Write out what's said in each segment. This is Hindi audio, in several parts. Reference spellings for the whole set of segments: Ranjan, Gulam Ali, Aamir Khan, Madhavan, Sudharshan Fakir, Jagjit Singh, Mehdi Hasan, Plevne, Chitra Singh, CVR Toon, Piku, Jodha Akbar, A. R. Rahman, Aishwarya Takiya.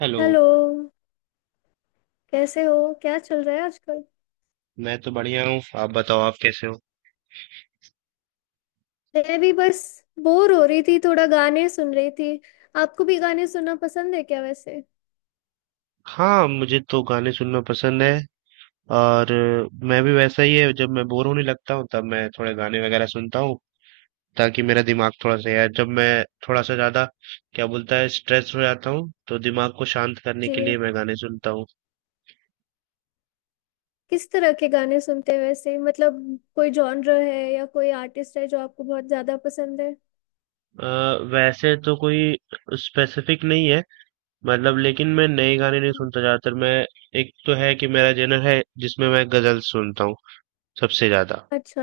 हेलो। हेलो। कैसे हो, क्या चल रहा है आजकल। मैं तो बढ़िया हूँ, आप बताओ, आप कैसे हो? मैं भी बस बोर हो रही थी, थोड़ा गाने सुन रही थी। आपको भी गाने सुनना पसंद है क्या वैसे। हाँ, मुझे तो गाने सुनना पसंद है। और मैं भी वैसा ही है, जब मैं बोर होने लगता हूँ तब मैं थोड़े गाने वगैरह सुनता हूँ, ताकि मेरा दिमाग थोड़ा सा, यार जब मैं थोड़ा सा ज्यादा, क्या बोलता है, स्ट्रेस हो जाता हूँ तो दिमाग को शांत करने जी। के लिए मैं गाने सुनता हूँ। किस तरह के गाने सुनते हैं वैसे, मतलब कोई जॉनर है या कोई आर्टिस्ट है जो आपको बहुत ज्यादा पसंद है। अ, वैसे तो कोई स्पेसिफिक नहीं है, मतलब, लेकिन मैं नए गाने नहीं हम्म। सुनता ज्यादातर। मैं, एक तो है कि मेरा जनर है जिसमें मैं गजल सुनता हूँ सबसे ज्यादा। अच्छा।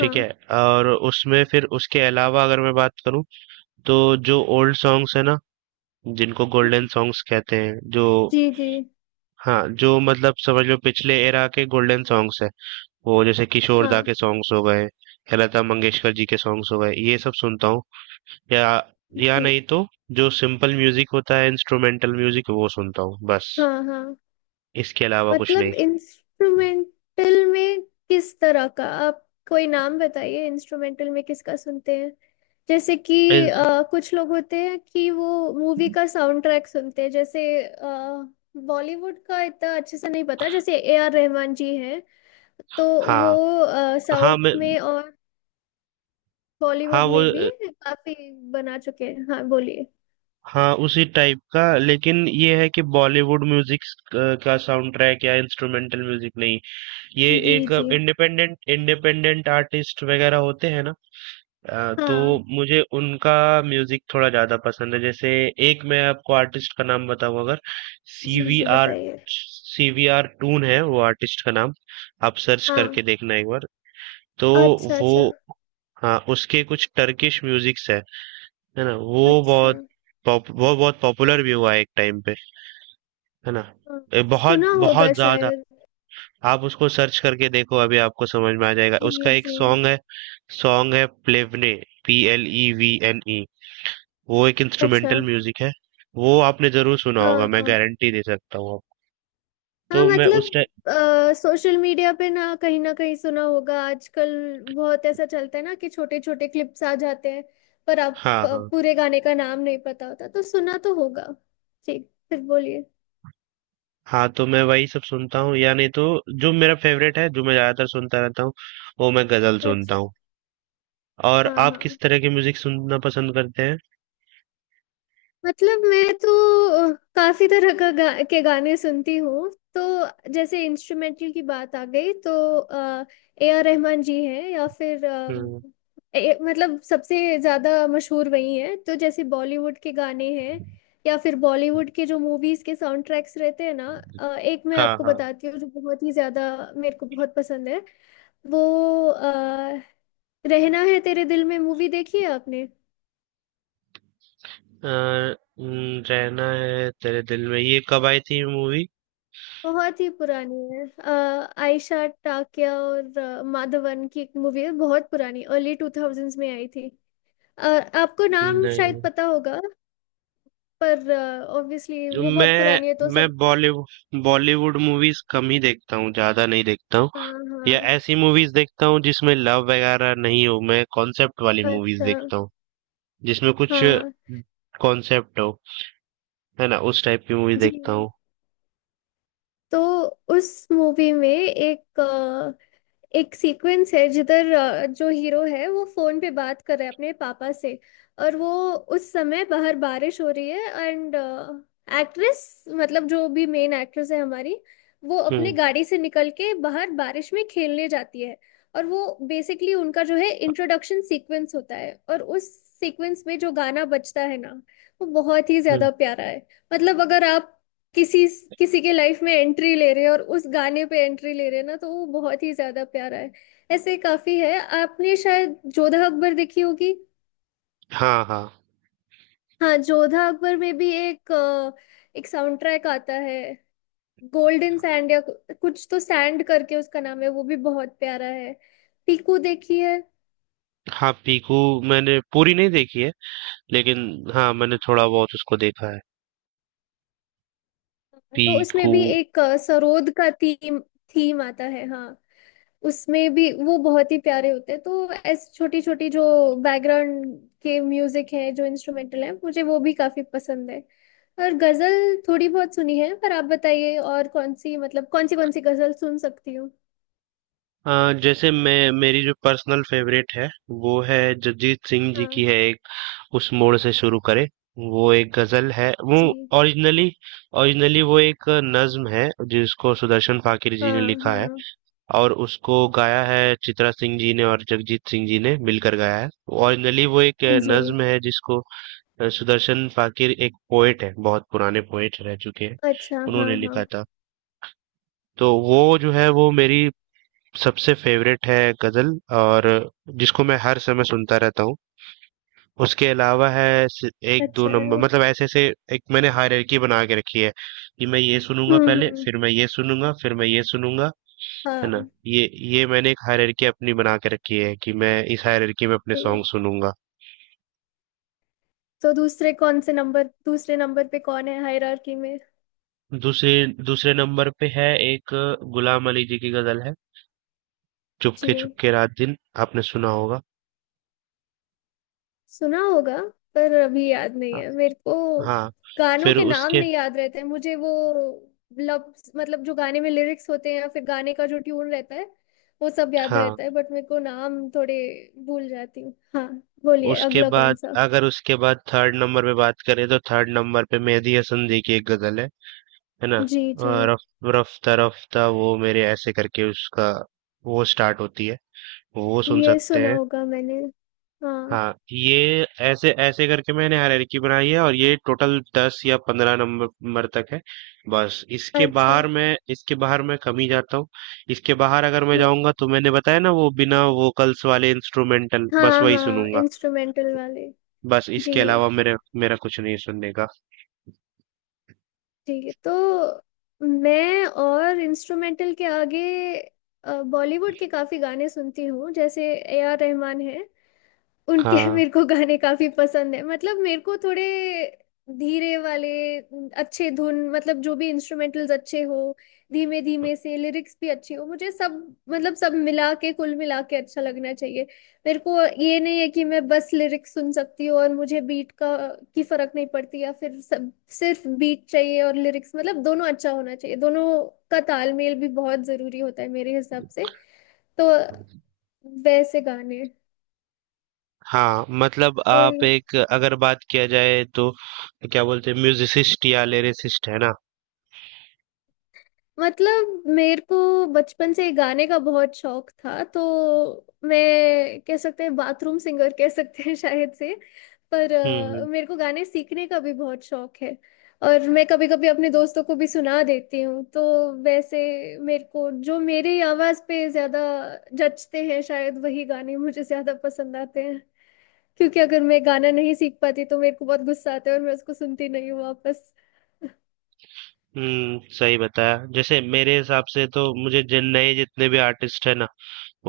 हाँ। है। और उसमें फिर उसके अलावा अगर मैं बात करूं, तो जो ओल्ड सॉन्ग्स है ना, जिनको गोल्डन हम्म। सॉन्ग्स कहते हैं, जो, जी जी। हाँ, जो मतलब समझ लो पिछले एरा के गोल्डन सॉन्ग्स है, वो जैसे किशोर दा हाँ। के सॉन्ग्स हो गए या लता मंगेशकर जी के सॉन्ग्स हो गए, ये सब सुनता हूँ। या या जी। नहीं तो जो सिंपल म्यूजिक होता है, इंस्ट्रूमेंटल म्यूजिक, वो सुनता हूँ। बस, हाँ हाँ। इसके अलावा कुछ नहीं। मतलब इंस्ट्रूमेंटल में किस तरह का आप कोई नाम बताइए, इंस्ट्रूमेंटल में किसका सुनते हैं। जैसे कि इन- कुछ लोग होते हैं कि वो मूवी का साउंड ट्रैक सुनते हैं, जैसे बॉलीवुड का इतना अच्छे से नहीं पता, जैसे ए आर रहमान जी हैं। तो हाँ, वो हाँ। साउथ मैं, में और हाँ बॉलीवुड वो, में भी काफी बना चुके हैं। हाँ, बोलिए। हाँ, उसी टाइप का, लेकिन ये है कि बॉलीवुड म्यूजिक का साउंड ट्रैक या इंस्ट्रूमेंटल म्यूजिक नहीं। ये जी एक जी। इंडिपेंडेंट इंडिपेंडेंट आर्टिस्ट वगैरह होते हैं ना, तो हाँ। मुझे उनका म्यूजिक थोड़ा ज्यादा पसंद है। जैसे एक मैं आपको आर्टिस्ट का नाम बताऊं अगर, जी जी, सीवीआर। बताइए। सीवीआर टून है वो आर्टिस्ट का नाम। आप सर्च हाँ। करके देखना एक बार। तो अच्छा वो, अच्छा। हाँ, उसके कुछ टर्किश म्यूजिक्स है ना, वो अच्छा। बहुत वो बहुत पॉपुलर भी हुआ एक टाइम पे, है ना। हाँ, बहुत सुना बहुत होगा ज्यादा। शायद। आप उसको सर्च करके देखो अभी आपको समझ में आ जाएगा। उसका जी एक जी। सॉन्ग है, सॉन्ग है Plevne, P L E V N E. वो एक अच्छा। इंस्ट्रूमेंटल म्यूजिक है। वो आपने जरूर सुना हाँ होगा, मैं हाँ। गारंटी दे सकता हूँ आपको। हाँ, तो मैं उस मतलब टाइम, सोशल मीडिया पे ना, कहीं ना कहीं सुना होगा। आजकल बहुत ऐसा चलता है ना कि छोटे छोटे क्लिप्स आ जाते हैं, पर आप हाँ, हाँ। पूरे गाने का नाम नहीं पता होता, तो सुना तो होगा। ठीक, फिर बोलिए। हाँ, तो मैं वही सब सुनता हूँ, या नहीं तो जो मेरा फेवरेट है, जो मैं ज्यादातर सुनता रहता हूँ, वो मैं गजल सुनता अच्छा। हूँ। और हाँ आप किस हाँ। तरह की म्यूजिक सुनना पसंद करते हैं? मतलब मैं तो काफी तरह का के गाने सुनती हूँ। तो जैसे इंस्ट्रूमेंटल की बात आ गई, तो ए आर रहमान जी हैं, या फिर हम्म। मतलब सबसे ज्यादा मशहूर वही हैं। तो जैसे बॉलीवुड के गाने हैं, या फिर बॉलीवुड के जो मूवीज के साउंड ट्रैक्स रहते हैं ना। एक मैं हाँ, आपको हाँ। बताती हूँ जो बहुत ही ज्यादा मेरे को बहुत पसंद है। वो अ, रहना है तेरे दिल में, मूवी देखी है आपने। अ, न, रहना है तेरे दिल में, ये कब आई थी मूवी? बहुत ही पुरानी है, आयशा टाकिया और माधवन की एक मूवी है, बहुत पुरानी, अर्ली टू थाउजेंड्स में आई थी। अ, आपको नाम नहीं, शायद पता होगा, पर ऑब्वियसली जो वो बहुत मैं पुरानी है तो मैं सब। बॉलीवुड बॉलीवुड मूवीज कम ही देखता हूँ, ज्यादा नहीं देखता हूँ। हाँ या हाँ। ऐसी मूवीज देखता हूँ जिसमें लव वगैरह नहीं हो, मैं कॉन्सेप्ट वाली मूवीज अच्छा। देखता हूँ जिसमें कुछ हाँ। कॉन्सेप्ट हो, है ना, उस टाइप की मूवी जी। देखता हूँ। तो उस मूवी में एक एक सीक्वेंस है जिधर जो हीरो है वो फोन पे बात कर रहा है अपने पापा से, और वो उस समय बाहर बारिश हो रही है, एंड एक्ट्रेस, मतलब जो भी मेन एक्ट्रेस है हमारी, वो अपने हम्म। गाड़ी से निकल के बाहर बारिश में खेलने जाती है। और वो बेसिकली उनका जो है इंट्रोडक्शन सीक्वेंस होता है, और उस सीक्वेंस में जो गाना बजता है ना, वो बहुत ही हम्म। ज्यादा प्यारा है। मतलब अगर आप किसी किसी के लाइफ में एंट्री ले रहे हैं, और उस गाने पे एंट्री ले रहे हैं ना, तो वो बहुत ही ज्यादा प्यारा है। ऐसे काफी है, आपने शायद जोधा अकबर देखी होगी। हाँ, हाँ। हाँ, जोधा अकबर में भी एक एक साउंड ट्रैक आता है, गोल्डन सैंड या कुछ तो सैंड करके उसका नाम है, वो भी बहुत प्यारा है। पीकू देखी है। हाँ पीकू, मैंने पूरी नहीं देखी है, लेकिन हाँ मैंने थोड़ा बहुत उसको देखा है, तो उसमें पीकू। भी एक सरोद का थीम थीम आता है। हाँ, उसमें भी वो बहुत ही प्यारे होते हैं। तो ऐसी छोटी छोटी जो बैकग्राउंड के म्यूजिक है, जो इंस्ट्रूमेंटल है, मुझे वो भी काफी पसंद है। और गजल थोड़ी बहुत सुनी है, पर आप बताइए, और कौन सी, मतलब कौन सी गजल सुन सकती हूँ। जैसे मैं मेरी जो पर्सनल फेवरेट है वो है, जगजीत सिंह जी की हाँ। है एक, उस मोड़ से शुरू करे, वो एक गजल है। वो जी। ओरिजिनली ओरिजिनली वो एक नज्म है जिसको सुदर्शन फाकिर जी ने हाँ लिखा है। हाँ। और उसको गाया है चित्रा सिंह जी ने और जगजीत सिंह जी ने मिलकर गाया है। ओरिजिनली वो एक जी। नज्म है जिसको, सुदर्शन फाकिर एक पोएट है, बहुत पुराने पोएट रह चुके हैं, अच्छा। हाँ उन्होंने हाँ। लिखा था। तो वो जो है वो मेरी सबसे फेवरेट है गज़ल, और जिसको मैं हर समय सुनता रहता हूँ। उसके अलावा है स 1-2 अच्छा। नंबर, हम्म। मतलब ऐसे-ऐसे एक मैंने हायरार्की बना के रखी है, कि मैं ये सुनूँगा पहले, हम्म। फिर मैं ये सुनूँगा, फिर मैं ये सुनूँगा, है ना? हाँ। ये ये मैंने एक हायरार्की अपनी बना के रखी है कि मैं इस हायरार्की में अपने जी। सॉन्ग सुनूँगा। तो दूसरे कौन से नंबर, दूसरे नंबर पे कौन है हायरार्की में। दूसरे, दूसरे नंबर पे है एक गुलाम अली जी की गज़ल है, जी। चुपके चुपके रात दिन, आपने सुना होगा। सुना होगा, पर अभी याद नहीं हाँ, है मेरे को। हाँ, गानों फिर के नाम उसके, नहीं याद रहते हैं मुझे, वो लफ्ज मतलब जो गाने में लिरिक्स होते हैं या फिर गाने का जो ट्यून रहता है वो सब याद हाँ। रहता है, बट मेरे को नाम थोड़े भूल जाती हूँ। हाँ, बोलिए उसके अगला कौन बाद, सा। अगर उसके बाद थर्ड नंबर पे बात करें तो थर्ड नंबर पे मेहदी हसन जी की एक गजल है ना, जी जी। रफ रफ्ता रफ्ता वो मेरे, ऐसे करके उसका वो स्टार्ट होती है। वो सुन ये सकते सुना हैं। होगा मैंने। हाँ। हाँ, ये ऐसे ऐसे करके मैंने हायरार्की बनाई है, और ये टोटल 10 या 15 नंबर तक है। बस इसके अच्छा। बाहर मैं इसके बाहर मैं कम ही जाता हूँ। इसके बाहर अगर मैं हम्म। जाऊंगा तो मैंने बताया ना, वो बिना वोकल्स वाले इंस्ट्रूमेंटल, बस हाँ वही हाँ, सुनूंगा। इंस्ट्रूमेंटल वाले। बस जी। इसके अलावा मेरे मेरा कुछ नहीं है सुनने का। ठीक है। तो मैं, और इंस्ट्रूमेंटल के आगे बॉलीवुड के काफी गाने सुनती हूँ, जैसे ए आर रहमान है। उनके हाँ, मेरे को गाने काफी पसंद है, मतलब मेरे को थोड़े धीरे वाले, अच्छे धुन, मतलब जो भी इंस्ट्रूमेंटल्स अच्छे हो, धीमे धीमे से लिरिक्स भी अच्छी हो, मुझे सब, मतलब सब मिला के, कुल मिला के अच्छा लगना चाहिए मेरे को। ये नहीं है कि मैं बस लिरिक्स सुन सकती हूँ और मुझे बीट का की फर्क नहीं पड़ती, या फिर सब सिर्फ बीट चाहिए और लिरिक्स। मतलब दोनों अच्छा होना चाहिए, दोनों का तालमेल भी बहुत जरूरी होता है मेरे हिसाब से। तो वैसे गाने, हाँ, मतलब आप एक, अगर बात किया जाए तो क्या बोलते हैं, म्यूजिसिस्ट या लिरिसिस्ट, है ना। मतलब मेरे को बचपन से गाने का बहुत शौक था, तो मैं कह सकते हैं बाथरूम सिंगर कह सकते हैं शायद से। पर हम्म, हम्म। मेरे को गाने सीखने का भी बहुत शौक है, और मैं कभी कभी अपने दोस्तों को भी सुना देती हूँ। तो वैसे मेरे को जो मेरी आवाज़ पे ज़्यादा जचते हैं, शायद वही गाने मुझे ज़्यादा पसंद आते हैं। क्योंकि अगर मैं गाना नहीं सीख पाती तो मेरे को बहुत गुस्सा आता है, और मैं उसको सुनती नहीं हूँ वापस। सही बताया, जैसे मेरे हिसाब से तो मुझे जिन नए, जितने भी आर्टिस्ट है ना,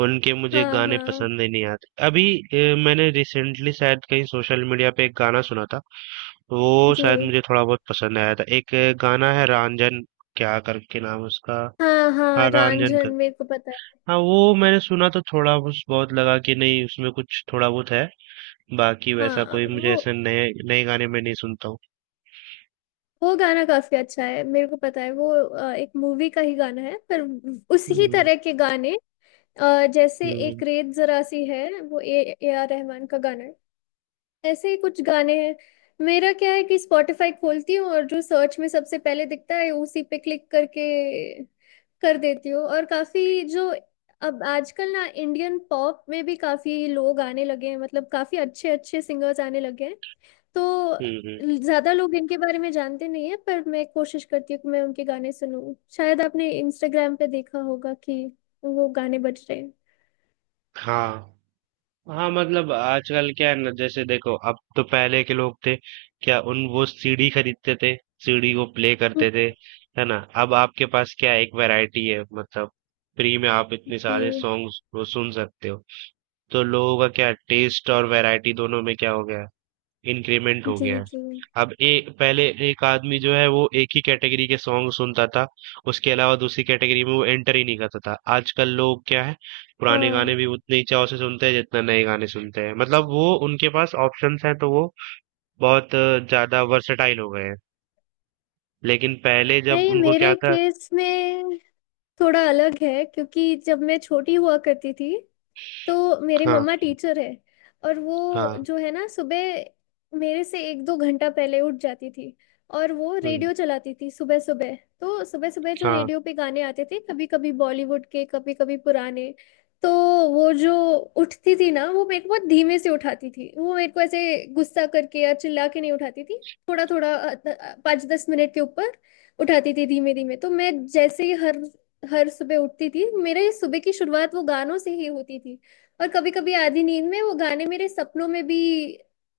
उनके मुझे हाँ गाने हाँ। पसंद ही नहीं आते। अभी मैंने रिसेंटली शायद कहीं सोशल मीडिया पे एक गाना सुना था, वो शायद जी। मुझे थोड़ा बहुत पसंद आया था। एक गाना है रंजन, क्या करके नाम है उसका। हाँ हाँ, हाँ, रंजन। रांझन मेरे को पता है। हाँ, वो मैंने सुना तो थोड़ा, बस बहुत लगा कि नहीं उसमें कुछ थोड़ा बहुत है। बाकी वैसा हाँ, कोई, मुझे वो ऐसे नए नए गाने में नहीं सुनता हूँ। वो गाना काफी अच्छा है, मेरे को पता है। वो एक मूवी का ही गाना है, पर उसी ही हम्म, तरह के गाने, जैसे हम्म, एक रेत जरा सी है, वो ए ए आर रहमान का गाना है। ऐसे ही कुछ गाने हैं। मेरा क्या है कि स्पॉटिफाई खोलती हूँ और जो सर्च में सबसे पहले दिखता है उसी पे क्लिक करके कर देती हूँ। और काफी जो, अब आजकल ना इंडियन पॉप में भी काफी लोग आने लगे हैं, मतलब काफी अच्छे अच्छे सिंगर्स आने लगे हैं। तो हम्म, हम्म। ज्यादा लोग इनके बारे में जानते नहीं है, पर मैं कोशिश करती हूँ कि मैं उनके गाने सुनूं। शायद आपने इंस्टाग्राम पे देखा होगा कि वो गाने बज रहे हैं। हाँ, हाँ, मतलब आजकल क्या है ना, जैसे देखो अब तो, पहले के लोग थे, क्या उन, वो सीडी खरीदते थे, सीडी को प्ले हम्म। करते थे, है ना। अब आपके पास क्या है, एक वैरायटी है, मतलब फ्री में आप इतने जी सारे सॉन्ग्स सुन सकते हो। तो लोगों का क्या, टेस्ट और वैरायटी दोनों में क्या हो गया है? इंक्रीमेंट हो गया जी। है। जी। अब ए पहले एक आदमी जो है वो एक ही कैटेगरी के सॉन्ग सुनता था, उसके अलावा दूसरी कैटेगरी में वो एंटर ही नहीं करता था। आजकल लोग क्या है, पुराने गाने हाँ। भी उतने ही चाव से सुनते हैं जितना नए गाने सुनते हैं, मतलब वो उनके पास ऑप्शंस हैं तो वो बहुत ज्यादा वर्सेटाइल हो गए हैं। लेकिन पहले जब नहीं, उनको क्या मेरे था, केस में थोड़ा अलग है क्योंकि जब मैं छोटी हुआ करती थी, तो मेरी हाँ, मम्मा टीचर है, और वो हाँ। जो है ना, सुबह मेरे से 1-2 घंटा पहले उठ जाती थी, और वो हम्म, रेडियो चलाती थी सुबह सुबह। तो सुबह सुबह जो हाँ, रेडियो पे गाने आते थे, कभी कभी बॉलीवुड के, कभी कभी पुराने। तो वो जो उठती थी ना, वो मेरे को बहुत धीमे से उठाती थी, वो मेरे को ऐसे गुस्सा करके या चिल्ला के नहीं उठाती थी, थोड़ा थोड़ा 5-10 मिनट के ऊपर उठाती थी, धीमे धीमे। तो मैं जैसे ही हर हर सुबह उठती थी, मेरे सुबह की शुरुआत वो गानों से ही होती थी, और कभी कभी आधी नींद में वो गाने मेरे सपनों में भी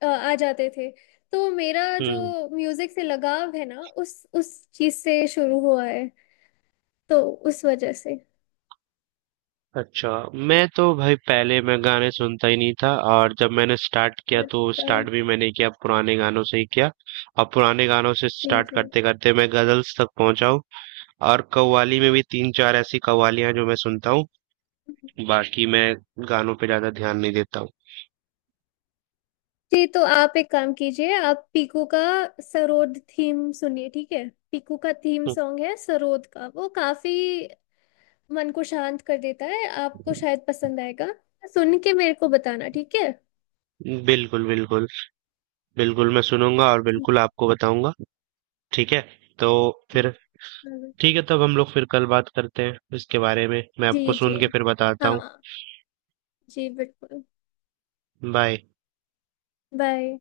आ जाते थे। तो मेरा जो हम्म। म्यूजिक से लगाव है ना, उस चीज से शुरू हुआ है, तो उस वजह से। अच्छा, मैं तो भाई, पहले मैं गाने सुनता ही नहीं था, और जब मैंने स्टार्ट किया तो अच्छा। स्टार्ट भी मैंने किया पुराने गानों से ही किया। और पुराने गानों से जी स्टार्ट जी। करते करते मैं गजल्स तक पहुंचा हूँ। और कव्वाली में भी तीन चार ऐसी कव्वालियां हैं जो मैं सुनता हूँ, बाकी मैं गानों पे ज्यादा ध्यान नहीं देता हूँ। जी तो आप एक काम कीजिए, आप पीकू का सरोद थीम सुनिए, ठीक है। पीकू का थीम सॉन्ग है सरोद का, वो काफी मन को शांत कर देता है। आपको शायद पसंद आएगा, सुन के मेरे को बताना, ठीक है। बिल्कुल, बिल्कुल, बिल्कुल मैं सुनूंगा और ठीक बिल्कुल आपको बताऊंगा। ठीक है, तो फिर, है। ठीक है, तब हम लोग फिर कल बात करते हैं इसके बारे में, मैं आपको जी जी। सुन के फिर बताता हूँ। हाँ। जी बिल्कुल। बाय। बाय।